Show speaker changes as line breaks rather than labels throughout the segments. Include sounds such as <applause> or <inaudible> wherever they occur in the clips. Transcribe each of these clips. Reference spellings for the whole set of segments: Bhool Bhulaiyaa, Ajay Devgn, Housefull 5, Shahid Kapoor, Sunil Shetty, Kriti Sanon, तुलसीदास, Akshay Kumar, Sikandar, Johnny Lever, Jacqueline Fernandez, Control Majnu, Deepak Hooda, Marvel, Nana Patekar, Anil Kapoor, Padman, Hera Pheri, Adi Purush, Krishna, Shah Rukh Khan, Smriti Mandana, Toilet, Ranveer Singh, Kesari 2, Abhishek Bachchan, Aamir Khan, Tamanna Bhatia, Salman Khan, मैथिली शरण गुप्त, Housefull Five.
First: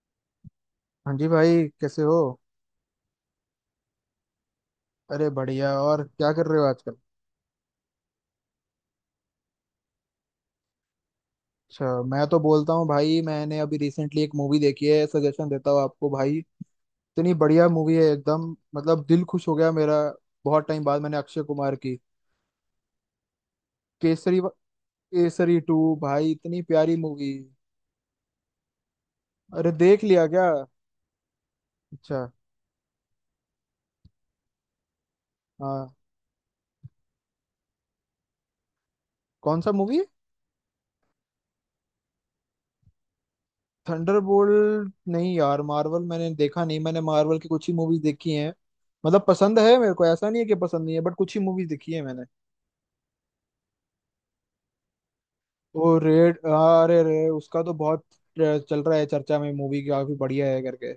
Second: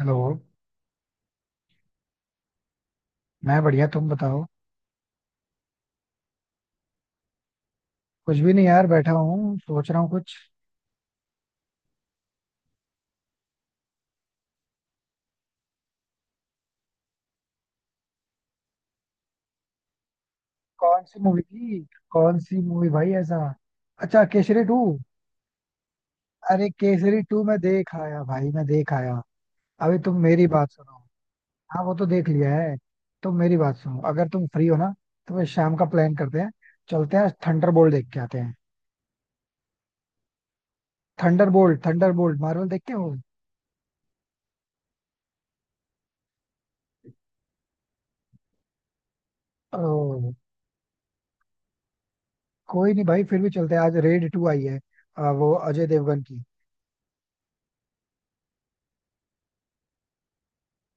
Hello.
हाँ जी, भाई कैसे हो?
मैं बढ़िया, तुम बताओ।
अरे बढ़िया। और क्या कर रहे हो आजकल?
कुछ भी नहीं यार, बैठा हूँ, सोच रहा हूँ कुछ।
अच्छा, मैं तो बोलता हूँ भाई, मैंने अभी रिसेंटली एक मूवी देखी है, सजेशन देता हूँ आपको भाई। इतनी बढ़िया मूवी है एकदम। मतलब दिल खुश हो गया मेरा। बहुत टाइम बाद
कौन
मैंने
सी
अक्षय
मूवी
कुमार
थी?
की,
कौन सी मूवी भाई ऐसा? अच्छा,
केसरी,
केसरी 2।
केसरी टू, भाई इतनी
अरे,
प्यारी
केसरी
मूवी।
2 मैं देख आया भाई, मैं देख आया।
अरे
अभी
देख
तुम
लिया क्या?
मेरी बात सुनो। हाँ, वो तो
अच्छा।
देख लिया है। तुम मेरी बात सुनो, अगर तुम फ्री हो ना तो फिर शाम का
हाँ।
प्लान करते हैं। चलते हैं, थंडरबोल्ट देख के आते हैं।
कौन सा मूवी?
थंडरबोल्ट, थंडरबोल्ट मार्वल देखते हो?
थंडरबोल्ट नहीं यार, मार्वल मैंने देखा नहीं, मैंने मार्वल की कुछ ही मूवीज देखी हैं। मतलब पसंद है मेरे को, ऐसा
ओ,
नहीं है कि पसंद नहीं है, बट कुछ ही मूवीज देखी है मैंने।
कोई नहीं भाई, फिर भी चलते हैं, आज रेड 2 आई है। वो अजय
वो
देवगन
रेड,
की।
हाँ, अरे रे उसका तो बहुत चल रहा है चर्चा में, मूवी काफी बढ़िया है करके।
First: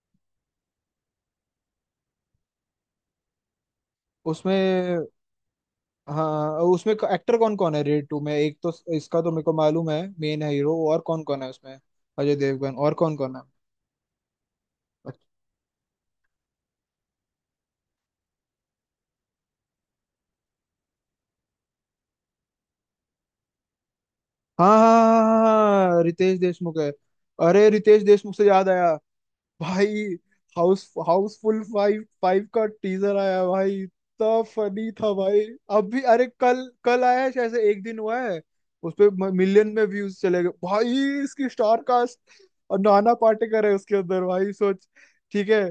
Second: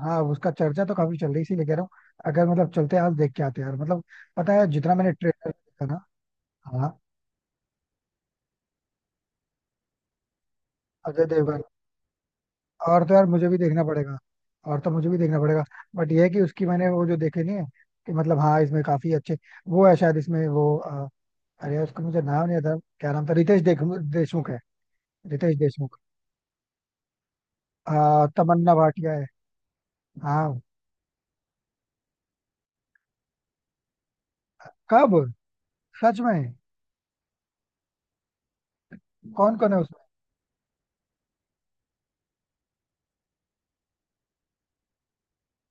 हाँ, उसका चर्चा तो काफी चल रही है, इसीलिए कह रहा हूँ। अगर मतलब चलते हैं, आज देख के आते हैं यार, मतलब पता है जितना
उसमें।
मैंने ट्रेलर देखा ना।
हाँ उसमें
हाँ,
एक्टर कौन कौन है रेड टू में? एक तो इसका तो मेरे को मालूम है, मेन है हीरो, और कौन
अजय
कौन है
देवगन।
उसमें? अजय देवगन, और
और तो
कौन
यार
कौन है?
मुझे भी देखना पड़ेगा। और तो मुझे भी
अच्छा।
देखना पड़ेगा। बट ये है कि उसकी मैंने वो जो देखे नहीं है, कि मतलब हाँ, इसमें काफी अच्छे वो है। शायद इसमें वो अरे उसका मुझे नाम नहीं आता, क्या नाम था? रितेश देख देशमुख है।
हाँ हाँ हाँ
रितेश
हाँ, हाँ,
देशमुख।
हाँ, रितेश देशमुख है। अरे रितेश देशमुख से याद
तमन्ना
आया
भाटिया है।
भाई,
हाँ।
हाउस हाउसफुल फाइव फाइव का टीजर आया भाई, इतना फनी था
कब?
भाई। अभी
सच
अरे,
में?
कल कल आया है, शायद से एक दिन हुआ है। उस पे
कौन
मिलियन
कौन है
में
उसमें?
व्यूज चले गए भाई। इसकी स्टार कास्ट। और नाना पाटेकर है उसके अंदर भाई, सोच। ठीक है।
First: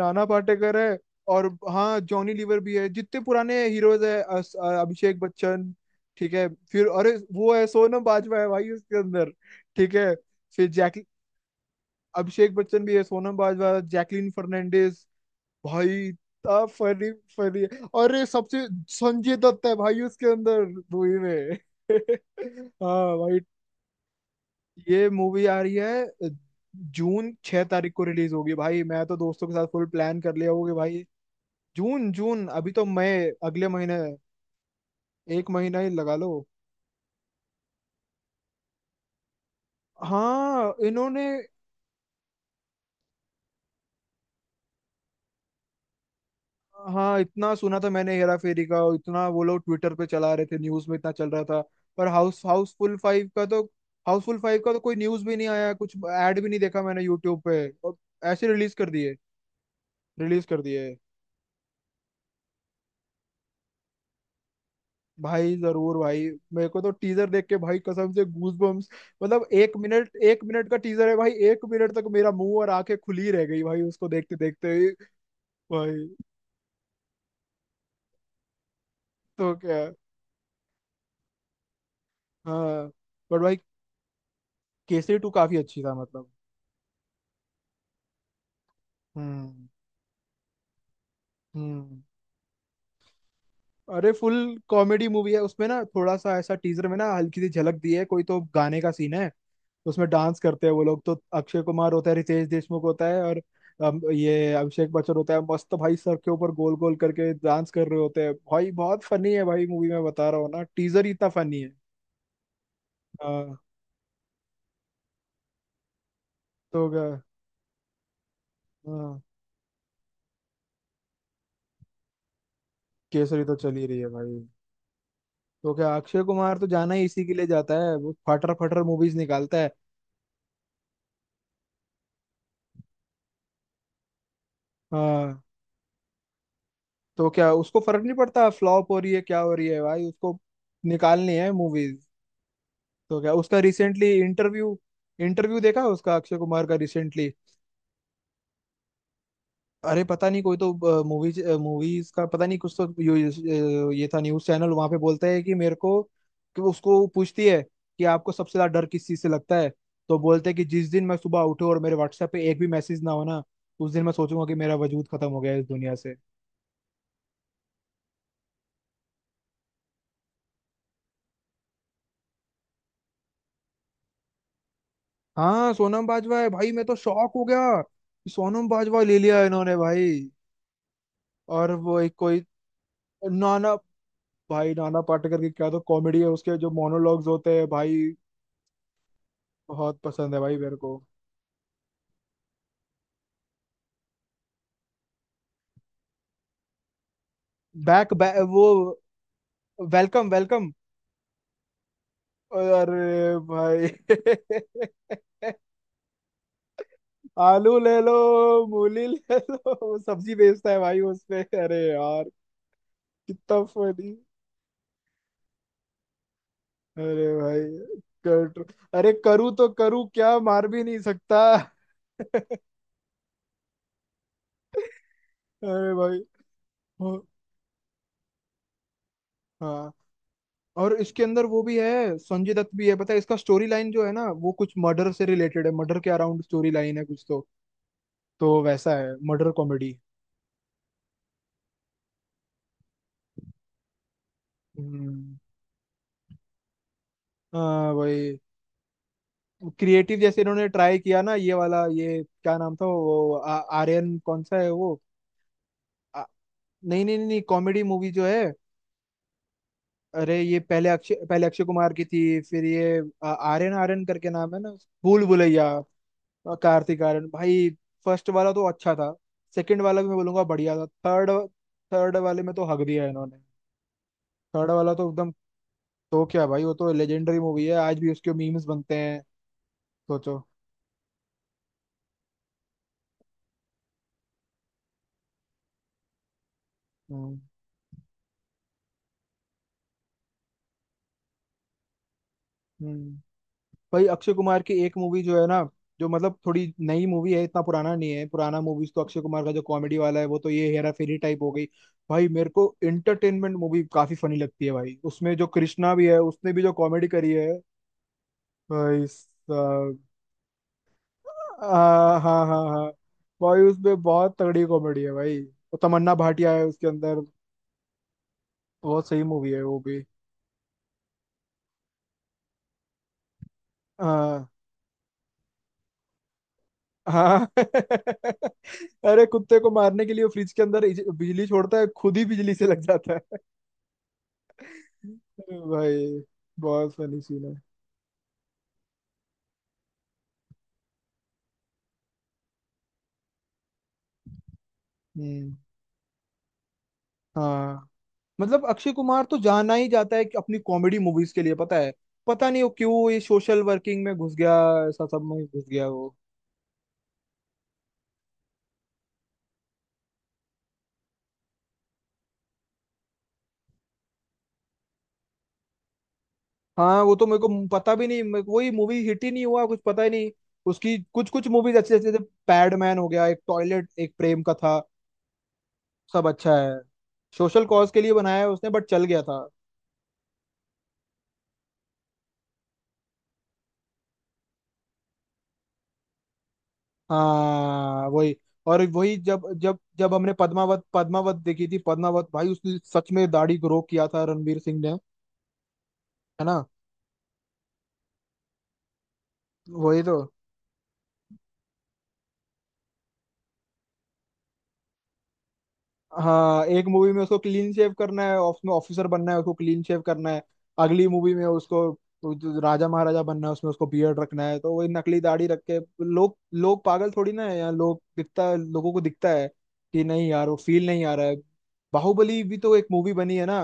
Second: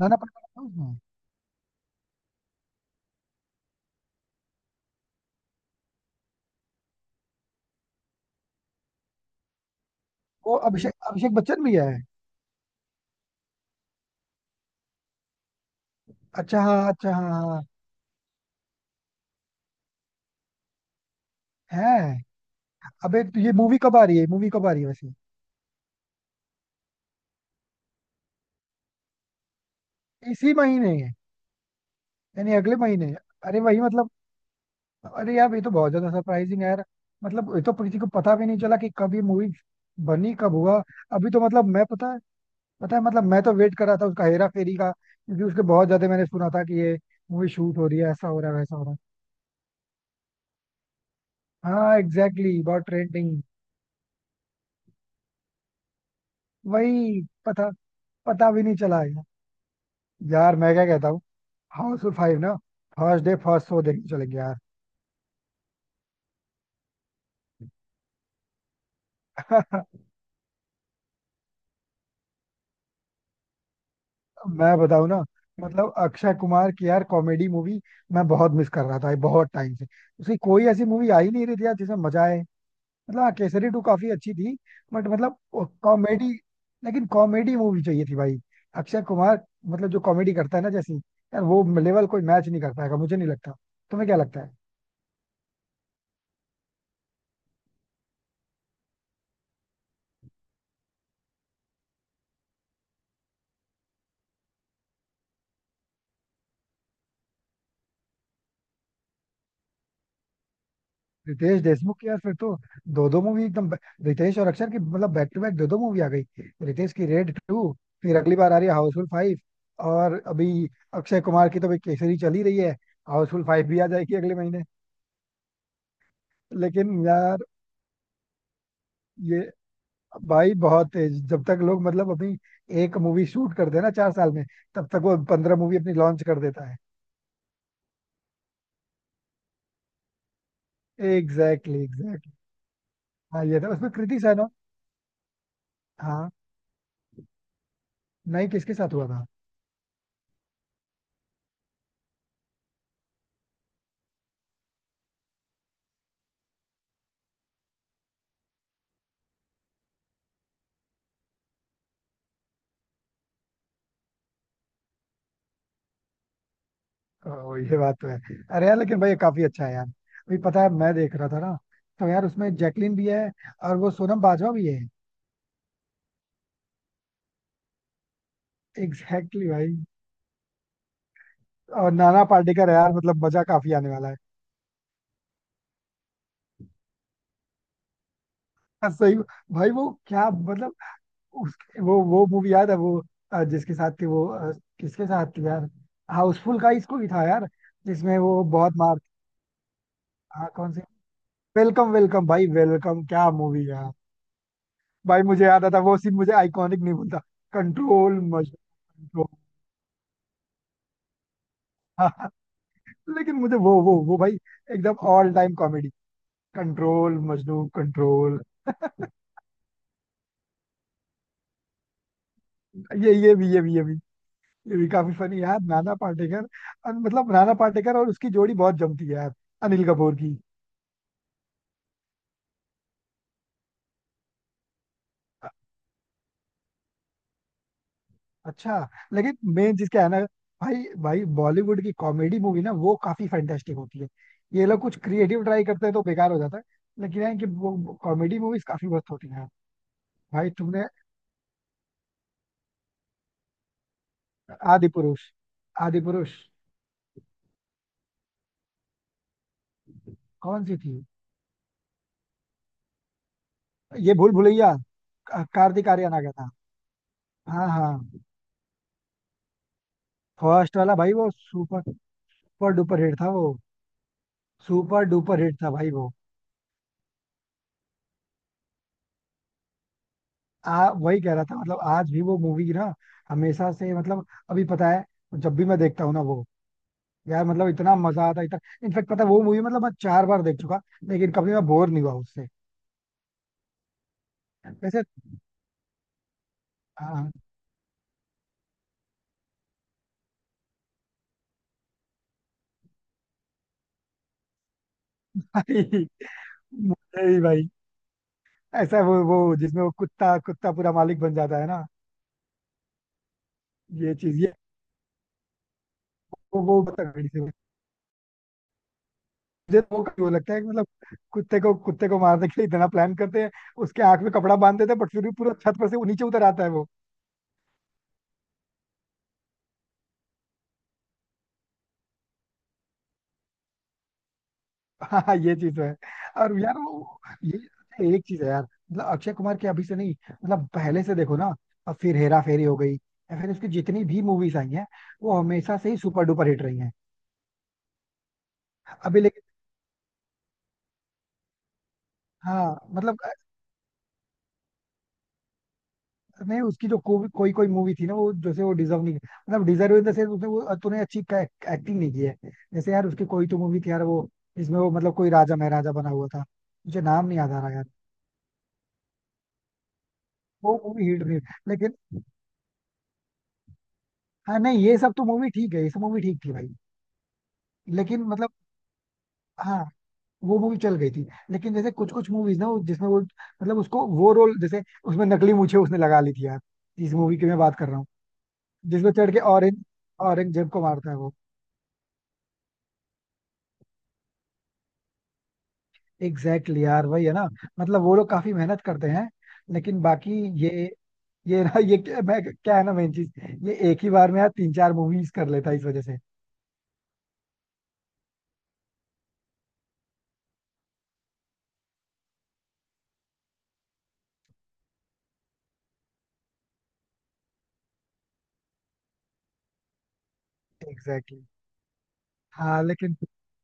नाना पाटेकर है
पाटेकर
उसमें।
है। और हाँ जॉनी लीवर भी है, जितने पुराने हीरोज है, अभिषेक बच्चन। ठीक है। फिर अरे वो है, सोनम बाजवा है भाई उसके अंदर। ठीक है।
वो
फिर
अभिषेक,
जैक
अभिषेक बच्चन भी है।
अभिषेक बच्चन भी है, सोनम बाजवा, जैकलीन फर्नांडिस, भाई
अच्छा,
इतना
हाँ,
फनी।
अच्छा, हाँ, हाँ,
फनी
हाँ।
है। और ये सबसे संजय दत्त है भाई उसके अंदर। मूवी में। <laughs>
है?
हाँ
अबे
भाई।
तो ये मूवी कब आ रही है, मूवी कब आ रही है
ये
वैसे?
मूवी आ रही है, जून 6 तारीख को रिलीज होगी भाई, मैं तो दोस्तों के साथ फुल प्लान कर लिया,
इसी
होगी
महीने
भाई।
है?
जून जून,
यानी
अभी
अगले
तो
महीने।
मई।
अरे
अगले
वही
महीने
मतलब।
है।
अरे
एक
यार, ये तो
महीना ही
बहुत ज्यादा
लगा लो।
सरप्राइजिंग है यार। मतलब ये तो किसी को पता भी नहीं चला कि कब ये मूवी बनी, कब
हाँ
हुआ।
इन्होंने।
अभी तो मतलब मैं, पता है मतलब मैं तो वेट कर रहा था उसका हेरा फेरी का, क्योंकि उसके बहुत ज्यादा मैंने सुना था कि ये
हाँ,
मूवी
इतना सुना
शूट हो
था
रही है,
मैंने
ऐसा
हेरा
हो रहा है,
फेरी
वैसा
का,
हो रहा
और
है।
इतना वो लोग ट्विटर पे चला रहे थे, न्यूज में इतना चल रहा था।
हाँ,
पर हाउस
एग्जैक्टली exactly, बहुत
हाउसफुल फाइव
ट्रेंडिंग।
का तो। हाउसफुल फाइव का तो कोई न्यूज भी नहीं आया, कुछ ऐड भी नहीं देखा मैंने
वही,
यूट्यूब पे
पता
और। ऐसे
पता भी
रिलीज
नहीं
कर
चला है
दिए।
यार।
रिलीज
यार
कर
मैं
दिए।
क्या कहता हूँ, हाउसफुल 5 ना, फर्स्ट डे फर्स्ट शो देखने चलेंगे यार।
भाई जरूर भाई। मेरे को तो टीजर देख के भाई कसम से गूज बम्स। मतलब एक
<laughs>
मिनट एक मिनट का टीजर है भाई, एक मिनट तक मेरा मुंह और आंखें खुली रह गई भाई उसको देखते देखते
मैं
ही।
बताऊं ना, मतलब
भाई।
अक्षय कुमार की यार कॉमेडी मूवी मैं बहुत मिस कर रहा था बहुत
तो
टाइम
क्या?
से। उसकी कोई ऐसी मूवी आ ही नहीं रही थी यार जिसमें मजा आए।
हाँ।
मतलब हाँ,
पर भाई
केसरी टू काफी अच्छी थी। बट
केसरी टू
मतलब
काफी अच्छी था मतलब।
कॉमेडी, लेकिन कॉमेडी मूवी चाहिए थी भाई, अक्षय कुमार।
हम्म।
मतलब जो कॉमेडी करता है ना जैसी यार, वो
हम्म।
लेवल कोई मैच नहीं करता है, मुझे नहीं लगता। तुम्हें
अरे
क्या
फुल
लगता है?
कॉमेडी मूवी है उसमें ना, थोड़ा सा ऐसा टीजर में ना हल्की सी झलक दी है, कोई तो गाने का सीन है। उसमें डांस करते हैं वो लोग, तो अक्षय कुमार होता है, रितेश देशमुख होता है, और ये अभिषेक बच्चन होता है, मस्त भाई सर के ऊपर गोल गोल करके डांस कर रहे होते हैं भाई, बहुत फनी है भाई मूवी, मैं बता रहा हूँ ना टीजर ही इतना
रितेश
फनी है।
देशमुख की यार फिर तो दो दो मूवी
हाँ।
एकदम रितेश और अक्षर की मतलब बैक टू बैक दो दो मूवी आ गई।
तो
रितेश
क्या?
की रेड 2। फिर अगली बार आ रही है हाउसफुल
हाँ,
5। और अभी अक्षय कुमार की तो भाई केसरी चल ही रही है।
केसरी
हाउसफुल
तो
फाइव
चल
भी
ही
आ
रही है
जाएगी अगले
भाई।
महीने।
तो क्या, अक्षय कुमार तो जाना
लेकिन
ही इसी के लिए
यार
जाता है, वो फटर फटर मूवीज
ये
निकालता है।
भाई बहुत तेज, जब तक लोग मतलब अपनी एक मूवी शूट करते हैं ना 4 साल में, तब तक वो
हाँ,
15 मूवी अपनी लॉन्च कर देता है।
तो क्या, उसको फर्क नहीं पड़ता फ्लॉप हो रही है क्या हो रही है भाई, उसको निकालनी है
एग्जैक्टली,
मूवीज।
एग्जैक्टली।
तो क्या,
हाँ,
उसका
ये था उसमें
recently
Kriti Sanon.
Interview interview देखा उसका
हाँ,
अक्षय कुमार का रिसेंटली।
नहीं, किसके साथ हुआ था?
अरे पता नहीं, कोई तो मूवीज मूवीज का पता नहीं कुछ तो ये था न्यूज चैनल, वहां पे बोलता है कि मेरे को। कि वो उसको पूछती है। कि आपको सबसे ज्यादा डर किस चीज से लगता है? तो बोलते हैं कि जिस दिन मैं सुबह उठूं और मेरे व्हाट्सएप पे एक भी मैसेज ना हो ना, उस दिन मैं सोचूंगा कि मेरा वजूद खत्म हो गया है इस दुनिया से।
ओ, ये बात तो है। अरे यार, लेकिन भाई ये काफी अच्छा है यार, अभी पता है मैं देख रहा था ना, तो यार उसमें जैकलिन भी है और वो सोनम बाजवा भी है।
हाँ, सोनम बाजवा है भाई, मैं तो शॉक हो गया कि सोनम बाजवा ले लिया
एग्जैक्टली
है
exactly
इन्होंने
भाई।
भाई। और
और
वो एक
नाना
कोई।
पाटेकर है यार, मतलब मजा
नाना।
काफी आने वाला है।
भाई नाना पाटेकर की क्या तो कॉमेडी है, उसके जो मोनोलॉग्स होते हैं भाई।
हाँ, सही। भाई वो
बहुत
क्या
पसंद है भाई
मतलब
मेरे को।
उस वो मूवी याद है, वो जिसके साथ थी, वो किसके साथ थी यार? हाउसफुल का इसको ही था यार,
बैक,
जिसमें
बैक
वो
वो
बहुत मार।
वेलकम।
हाँ,
वेलकम।
कौन सी? वेलकम, वेलकम भाई, वेलकम क्या
अरे
मूवी
भाई।
यार। भाई मुझे याद
<laughs>
आता, वो सीन मुझे आइकॉनिक नहीं भूलता।
आलू ले लो।
कंट्रोल मज।
मूली ले लो, वो सब्जी बेचता है भाई उसपे, अरे
<laughs> हाँ।
यार।
लेकिन मुझे
कितना
वो वो
funny।
वो भाई एकदम ऑल टाइम कॉमेडी। कंट्रोल
अरे भाई।
मजनू कंट्रोल।
कर अरे, करूँ तो करूँ क्या, मार भी नहीं सकता। <laughs>
ये ये भी ये भी ये भी ये भी काफी फनी यार,
अरे
नाना
भाई
पाटेकर।
वो-
मतलब नाना पाटेकर और उसकी जोड़ी बहुत जमती है यार, अनिल
हाँ।
कपूर की।
और इसके अंदर वो भी है, संजय दत्त भी है, पता है इसका स्टोरी लाइन जो है ना वो कुछ मर्डर से
अ-
रिलेटेड है, मर्डर के अराउंड स्टोरी लाइन है कुछ तो। तो
अच्छा,
वैसा है
लेकिन
मर्डर
मेन चीज
कॉमेडी।
क्या है ना, भाई भाई, बॉलीवुड की कॉमेडी मूवी ना वो काफी फैंटास्टिक होती है। ये लोग कुछ
हम्म।
क्रिएटिव ट्राई करते हैं तो बेकार हो जाता है। लेकिन है कि वो
हाँ भाई।
कॉमेडी मूवीज काफी मस्त होती हैं।
क्रिएटिव जैसे
भाई
इन्होंने
तुमने
ट्राई किया ना ये वाला, ये क्या नाम था वो आर्यन, कौन सा है
आदि
वो?
पुरुष, आदि
आ,
पुरुष,
नहीं नहीं नहीं, कॉमेडी मूवी जो है। अरे ये
कौन सी थी?
पहले अक्षय कुमार की थी, फिर ये। आर्यन आर्यन
ये
करके
भूल
नाम है ना।
भुलैया,
भूल भुलैया।
कार्तिक आर्यन आ गया था।
और कार्तिक आर्यन
हाँ
भाई।
हाँ।
फर्स्ट वाला तो अच्छा था। सेकंड वाला भी मैं बोलूंगा बढ़िया
फर्स्ट
था,
वाला भाई वो
थर्ड।
सुपर,
थर्ड वाले में तो
सुपर
हक दिया
डुपर
है
हिट था
इन्होंने।
वो,
थर्ड वाला
सुपर
तो एकदम।
डुपर हिट था भाई वो।
तो क्या भाई, वो तो लेजेंडरी मूवी है, आज भी उसके मीम्स बनते हैं। सोचो।
आ वही कह रहा था, मतलब आज भी वो मूवी ना हमेशा से, मतलब अभी पता है, जब भी मैं देखता हूँ ना वो,
हम्म।
यार मतलब इतना मजा आता है, इतना। इनफेक्ट पता है वो मूवी मतलब मैं 4 बार देख चुका, लेकिन कभी मैं बोर नहीं हुआ उससे।
हम्म। भाई अक्षय कुमार की एक
वैसे,
मूवी जो है ना, जो मतलब थोड़ी नई
हाँ
मूवी है, इतना पुराना नहीं है, पुराना मूवीज तो अक्षय कुमार का जो कॉमेडी वाला है वो तो, ये हेरा फेरी टाइप हो गई। भाई मेरे को एंटरटेनमेंट मूवी काफी फनी लगती है भाई, उसमें जो कृष्णा
भाई,
भी है उसने भी जो कॉमेडी
मुझे
करी
भी
है।
भाई, ऐसा
भाई
वो जिसमें वो
साहब।
कुत्ता कुत्ता पूरा मालिक बन जाता है ना।
हाँ हाँ हाँ हाँ। भाई उसमें
ये चीज,
बहुत
ये
तगड़ी कॉमेडी है भाई, वो तमन्ना भाटिया
वो
है
वो
उसके
बहुत
अंदर।
तगड़ी से।
बहुत सही मूवी है वो
मुझे तो
भी।
वो क्यों लगता है कि मतलब कुत्ते को, मारने के लिए इतना प्लान करते हैं, उसके आंख में
हाँ
कपड़ा बांध देते हैं, बट फिर भी पूरा छत पर से वो नीचे उतर आता है वो।
हाँ। <laughs> अरे कुत्ते को मारने के लिए वो फ्रिज के अंदर बिजली छोड़ता है, खुद ही बिजली से लग जाता है।
<laughs> हाँ हाँ,
<laughs>
ये चीज तो है।
भाई।
और यार
बहुत फनी
वो
सीन है।
ये अच्छा, एक चीज है यार, मतलब अक्षय कुमार की अभी से नहीं, मतलब पहले से देखो ना, अब फिर हेरा फेरी हो गई या फिर उसकी जितनी भी मूवीज आई हैं, वो
हम्म।
हमेशा से ही सुपर डुपर हिट रही हैं।
हाँ मतलब अक्षय
अभी
कुमार तो
लेकिन,
जाना ही जाता है कि अपनी कॉमेडी मूवीज के लिए पता है। पता नहीं वो
हाँ
क्यों
मतलब,
ये सोशल वर्किंग में घुस गया। ऐसा सब में घुस गया वो।
नहीं उसकी जो कोई कोई कोई मूवी थी ना, वो जैसे वो डिजर्व नहीं, मतलब डिजर्व इन द सेंस उसने वो तूने अच्छी एक्टिंग नहीं की है। जैसे यार उसकी कोई तो मूवी थी यार वो, जिसमें वो मतलब कोई राजा महाराजा बना हुआ था, मुझे
हाँ वो तो
नाम
मेरे
नहीं याद आ
को
रहा यार।
पता भी नहीं, मेरे को वही मूवी हिट ही नहीं हुआ, कुछ पता ही नहीं।
वो
उसकी
मूवी हिट
कुछ
नहीं।
कुछ मूवीज अच्छी अच्छी,
लेकिन
जैसे पैडमैन हो गया, एक टॉयलेट एक प्रेम का
हाँ
था।
नहीं, ये सब तो मूवी ठीक है, ये सब मूवी
सब
ठीक थी
अच्छा
भाई।
है। सोशल कॉज के लिए
लेकिन
बनाया है
मतलब,
उसने, बट चल गया था।
हाँ वो मूवी चल गई थी, लेकिन जैसे कुछ कुछ मूवीज ना, वो जिसमें वो मतलब उसको वो रोल जैसे, उसमें नकली मूछें उसने लगा ली थी यार, जिस मूवी की मैं बात कर रहा हूँ,
हाँ वही। और
जिसमें
वही
चढ़ के
जब जब
ऑरेंज
जब हमने
ऑरेंज जेब को
पद्मावत
मारता है वो।
पद्मावत देखी थी पद्मावत, भाई उसने सच में दाढ़ी ग्रो किया था रणवीर सिंह ने। है ना?
एग्जैक्टली exactly यार, वही है ना। मतलब वो लोग काफी मेहनत करते हैं, लेकिन
वही तो।
बाकी, ये ये ना ये क्या, मैं क्या है ना मेन चीज, ये एक ही बार में यार तीन चार मूवीज कर लेता है, इस वजह से।
हाँ, एक मूवी में उसको क्लीन शेव करना है, उसमें ऑफिसर बनना है उसको क्लीन शेव करना है। अगली मूवी में उसको, वो जो राजा महाराजा बनना है उसमें उसको बियर्ड रखना है, तो वही नकली दाढ़ी रख के। लोग लोग पागल थोड़ी ना है यहाँ, लोग दिखता है, लोगों को दिखता है। कि नहीं यार, वो फील नहीं आ रहा है।
Exactly exactly।
बाहुबली भी तो
हाँ
एक मूवी
लेकिन,
बनी है ना।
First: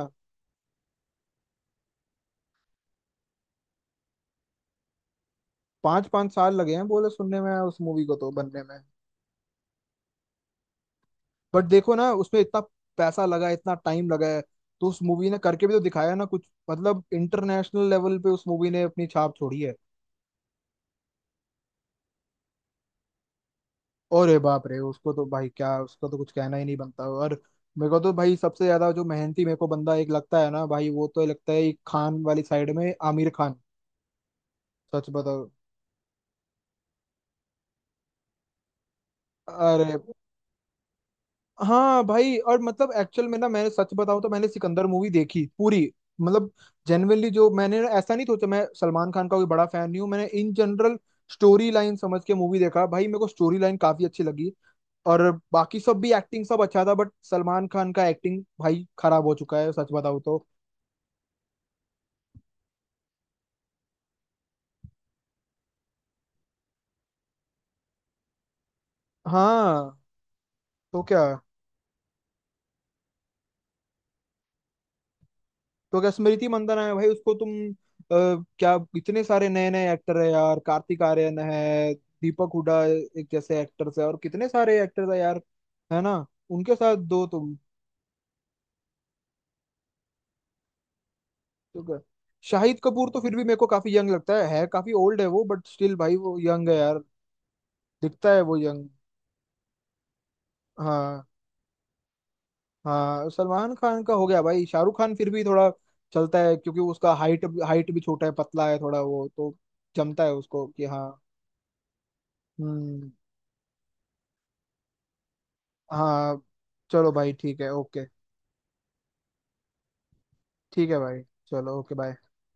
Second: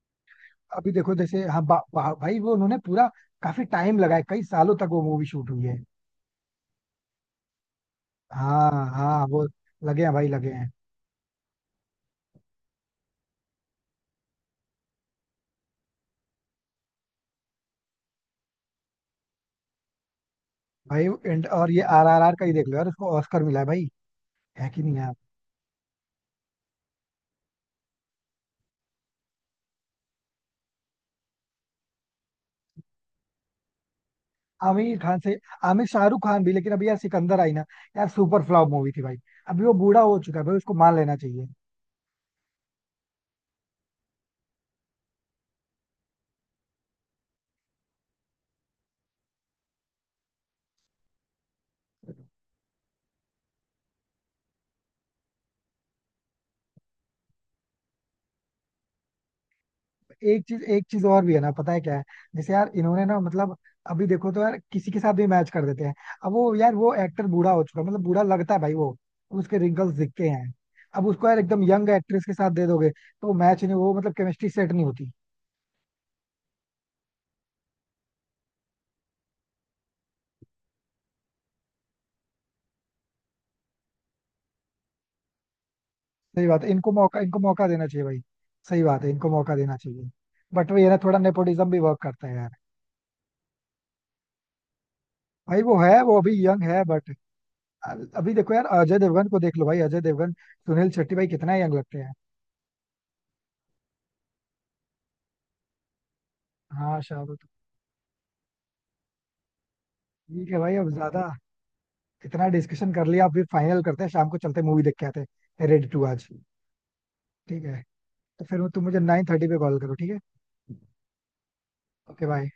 अभी देखो जैसे हाँ, बा, बा, भाई वो उन्होंने पूरा काफी टाइम लगाया, कई सालों तक वो मूवी शूट हुई है।
पांच पांच साल लगे हैं, बोले सुनने में, उस मूवी को तो बनने में।
हाँ हाँ वो लगे हैं भाई, लगे हैं।
बट देखो ना, उसमें इतना पैसा लगा है, इतना टाइम लगा है। तो उस मूवी ने करके भी तो दिखाया ना कुछ, मतलब इंटरनेशनल लेवल पे उस मूवी ने अपनी छाप छोड़ी है।
भाई एंड, और ये RRR का ही देख लो यार, उसको ऑस्कर मिला है भाई।
अरे बाप
है
रे,
कि नहीं
उसको
यार?
तो भाई क्या, उसको तो कुछ कहना ही नहीं बनता और। मेरे को तो भाई सबसे ज्यादा जो मेहनती मेरे को बंदा एक लगता है ना भाई, वो तो लगता है एक खान वाली साइड में आमिर खान।
आमिर
सच
खान से,
बताओ।
आमिर शाहरुख खान भी, लेकिन अभी यार सिकंदर आई ना, यार सुपर फ्लॉप मूवी थी भाई, अभी वो
अरे
बूढ़ा हो चुका है भाई, उसको मान लेना चाहिए।
हाँ भाई, और मतलब एक्चुअल में ना, मैंने सच बताऊं तो मैंने सिकंदर मूवी देखी पूरी। मतलब, जेनुअनली जो मैंने ना, ऐसा नहीं सोचा, मैं सलमान खान का कोई बड़ा फैन नहीं हूँ, मैंने इन जनरल स्टोरी लाइन समझ के मूवी देखा भाई, मेरे को स्टोरी लाइन काफी अच्छी लगी। और बाकी सब भी एक्टिंग सब अच्छा था, बट सलमान खान का एक्टिंग भाई खराब हो चुका है सच बताऊं
एक
तो।
चीज, और भी है ना, पता है क्या है? जैसे यार इन्होंने ना, मतलब अभी देखो तो यार किसी के साथ भी मैच कर देते हैं। अब वो यार वो एक्टर बूढ़ा हो चुका है, मतलब बूढ़ा लगता है भाई वो, उसके रिंकल्स
हाँ।
दिखते हैं।
तो
अब
क्या?
उसको यार एकदम यंग एक्ट्रेस के साथ दे दोगे तो मैच नहीं, वो मतलब केमिस्ट्री सेट नहीं होती।
तो क्या, स्मृति मंदाना है भाई, उसको तुम क्या, इतने सारे नए नए एक्टर है यार, कार्तिक आर्यन है। दीपक हुडा एक जैसे एक्टर्स है, और कितने सारे एक्टर्स है यार। है ना?
सही बात है,
उनके साथ दो
इनको
तुम।
मौका देना चाहिए भाई। सही बात है, इनको मौका देना चाहिए। बट वो ये ना, थोड़ा नेपोटिज्म भी
तो क्या,
वर्क करता है यार।
शाहिद कपूर तो फिर भी मेरे को काफी यंग लगता है काफी ओल्ड है वो
भाई
बट
वो
स्टिल
है,
भाई
वो अभी
वो
यंग
यंग है
है
यार।
बट,
दिखता
अभी
है
देखो
वो
यार
यंग।
अजय देवगन को देख लो, भाई अजय देवगन, सुनील शेट्टी,
हाँ
भाई कितना यंग लगते हैं।
हाँ, सलमान खान का हो गया भाई, शाहरुख खान फिर भी थोड़ा चलता है, क्योंकि
हाँ
उसका हाइट
शाहरुख
हाइट भी छोटा है, पतला है थोड़ा वो तो। जमता है
कपूर। ठीक है
उसको
भाई,
कि
अब
हाँ।
ज्यादा इतना डिस्कशन कर
हम्म।
लिया, अब फिर फाइनल करते हैं, शाम को चलते मूवी देख के आते हैं, रेडी टू आज,
हाँ चलो भाई, ठीक
ठीक
है
है?
ओके।
तो फिर तुम मुझे 9:30 पे कॉल करो, ठीक है?
ठीक है भाई। चलो ओके बाय।
Okay bye.